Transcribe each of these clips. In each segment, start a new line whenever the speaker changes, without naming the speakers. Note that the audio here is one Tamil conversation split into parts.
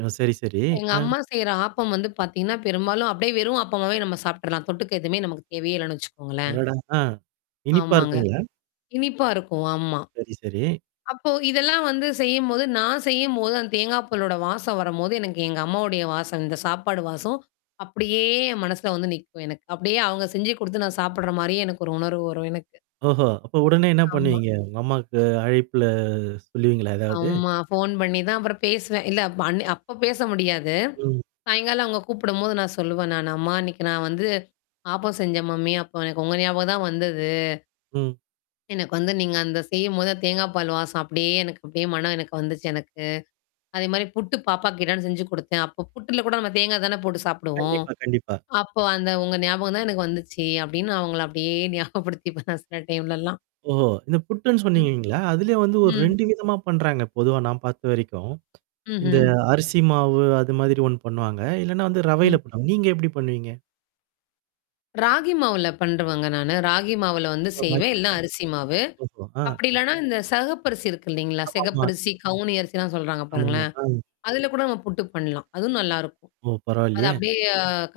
ஓ! சரி சரி.
எங்க
அ.
அம்மா செய்ற ஆப்பம் வந்து பாத்தீங்கன்னா, பெரும்பாலும் அப்படியியே வெறும் ஆப்பம்மாவே நம்ம சாப்ப்டர்லாம். தொட்டுக்கு எதுவுமே நமக்கு தேவையே இல்லன்னு வச்சுக்கோங்களேன்.
அடடா! அ இனிப்பா
ஆமாங்க.
இருக்குங்களா?
இனிப்பா இருக்கும். ஆமா.
சரி, சரி.
அப்போ இதெல்லாம் வந்து செய்யும்போது நான் செய்யும்போது அந்த தேங்காய் பலோட வாசம் வரும்போது எனக்கு எங்க அம்மாவுடைய வாசம் இந்த சாப்பாடு வாசம். அப்படியே என் மனசுல வந்து நிக்கும் எனக்கு. அப்படியே அவங்க செஞ்சு குடுத்து நான் சாப்படுற மாரியே எனக்கு ஒரு உணர்வு வரும் எனக்கு.
ஓஹோ! அப்ப உடனே என்ன
ஆமா.
பண்ணுவீங்க? உங்க அம்மாவுக்கு அழைப்புல சொல்லுவீங்களா? ஏதாவது?
ஆமா. ஃபோன் பண்ணி தான் அப்புறம் பேசுவேன். இல்ல அப் அன்னிக் அப்ப பேச முடியாது.
ம்.
சாயங்காலம் அவங்க கூப்பிடும்போது நான் சொல்லுவேன். நானு அம்மா இன்னைக்கு நான் வந்து ஆப்பம் செஞ்சன் மம்மி. அப்ப எனக்கு உங்க ஞாபகம் தான் வந்தது.
ம்.
எனக்கு வந்து நீங்க அந்த செய்யும்போது தேங்கா பால் வாசம் அப்படியே எனக்கு அப்படியியே மனம் எனக்கு வந்துச்சு எனக்கு. அதே மாரி புட்டு பாப்பா கேட்டான்னு செஞ்சு குடுத்தேன். அப்ப புட்டல கூட நம்ம தேங்கா தானே போட்டு சாப்படுவோம்.
கண்டிப்பா, கண்டிப்பா.
அப்போ அந்த உங்க ஞாபகம் தான் எனக்கு வந்துச்சு. அப்படின்னு நான் அவங்கள அப்படியே ஞாபகப்படுத்திப்பேன் சில டைம்லலாம்.
ஓ! இந்த புட்டுன்னு
ம்.
சொன்னீங்கீங்களா? அதுலயே வந்து ஒரு
ம்.
2 விதமா பண்றாங்க. பொதுவா நான் பார்த்த வரைக்கும். இந்த
ம்ஹ்ம்.
அரிசி மாவு அது மாதிரி ஒண்ணு பண்ணுவாங்க? இல்லன்னா வந்து
ம்.
ரவையில பண்ணுவாங்க. நீங்க எப்படி பண்ணுவீங்க?
ராகி மாவுல பண்ணருவங்க நானு. ராகி மாவுல வந்து செய்வேன். இல்லன்னா அரிசி மாவு.
[unintelligible] ஓஹோ! ஆ.
அப்படி இல்லன்னா இந்த சகப்பரிசி இருக்கு இல்லைங்களா?
ஆமாமா.
சகப்பரிசி, கவுனி அரிசிலாம் சொல்றாங்க
ஆமாமா.
பாருங்களேன்.
ஆ.
அதுல கூட நம்ம புட்டுக்கு பண்ணலாம். அதுவும் நல்லாருக்கும்.
ஓ!
அத
பரவாயால்லையே!
அப்படியே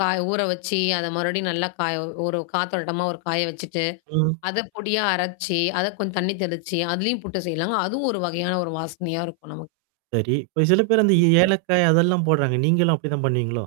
காய ஊற வச்சு அத மறுபடியும் நல்லா காய ஒரு காத்தோழுட்டமா ஒரு காய வச்சுட்டு
ம்.
அத பொடியா அரைச்சு, அத கொஞ்சம் தண்ணி தெளிச்சு, அததுலயும் புட்டு செய்யலாங்க. அதுவும் ஒரு வகையான ஒரு வாசனையா இருக்கும் நமக்கு.
சரி. இப்ப சில பேர் அந்த
ம்.
ஏலக்காய் அதெல்லாம் போடுறாங்க. நீங்களும் அப்படிதான் பண்ணுவீங்களோ?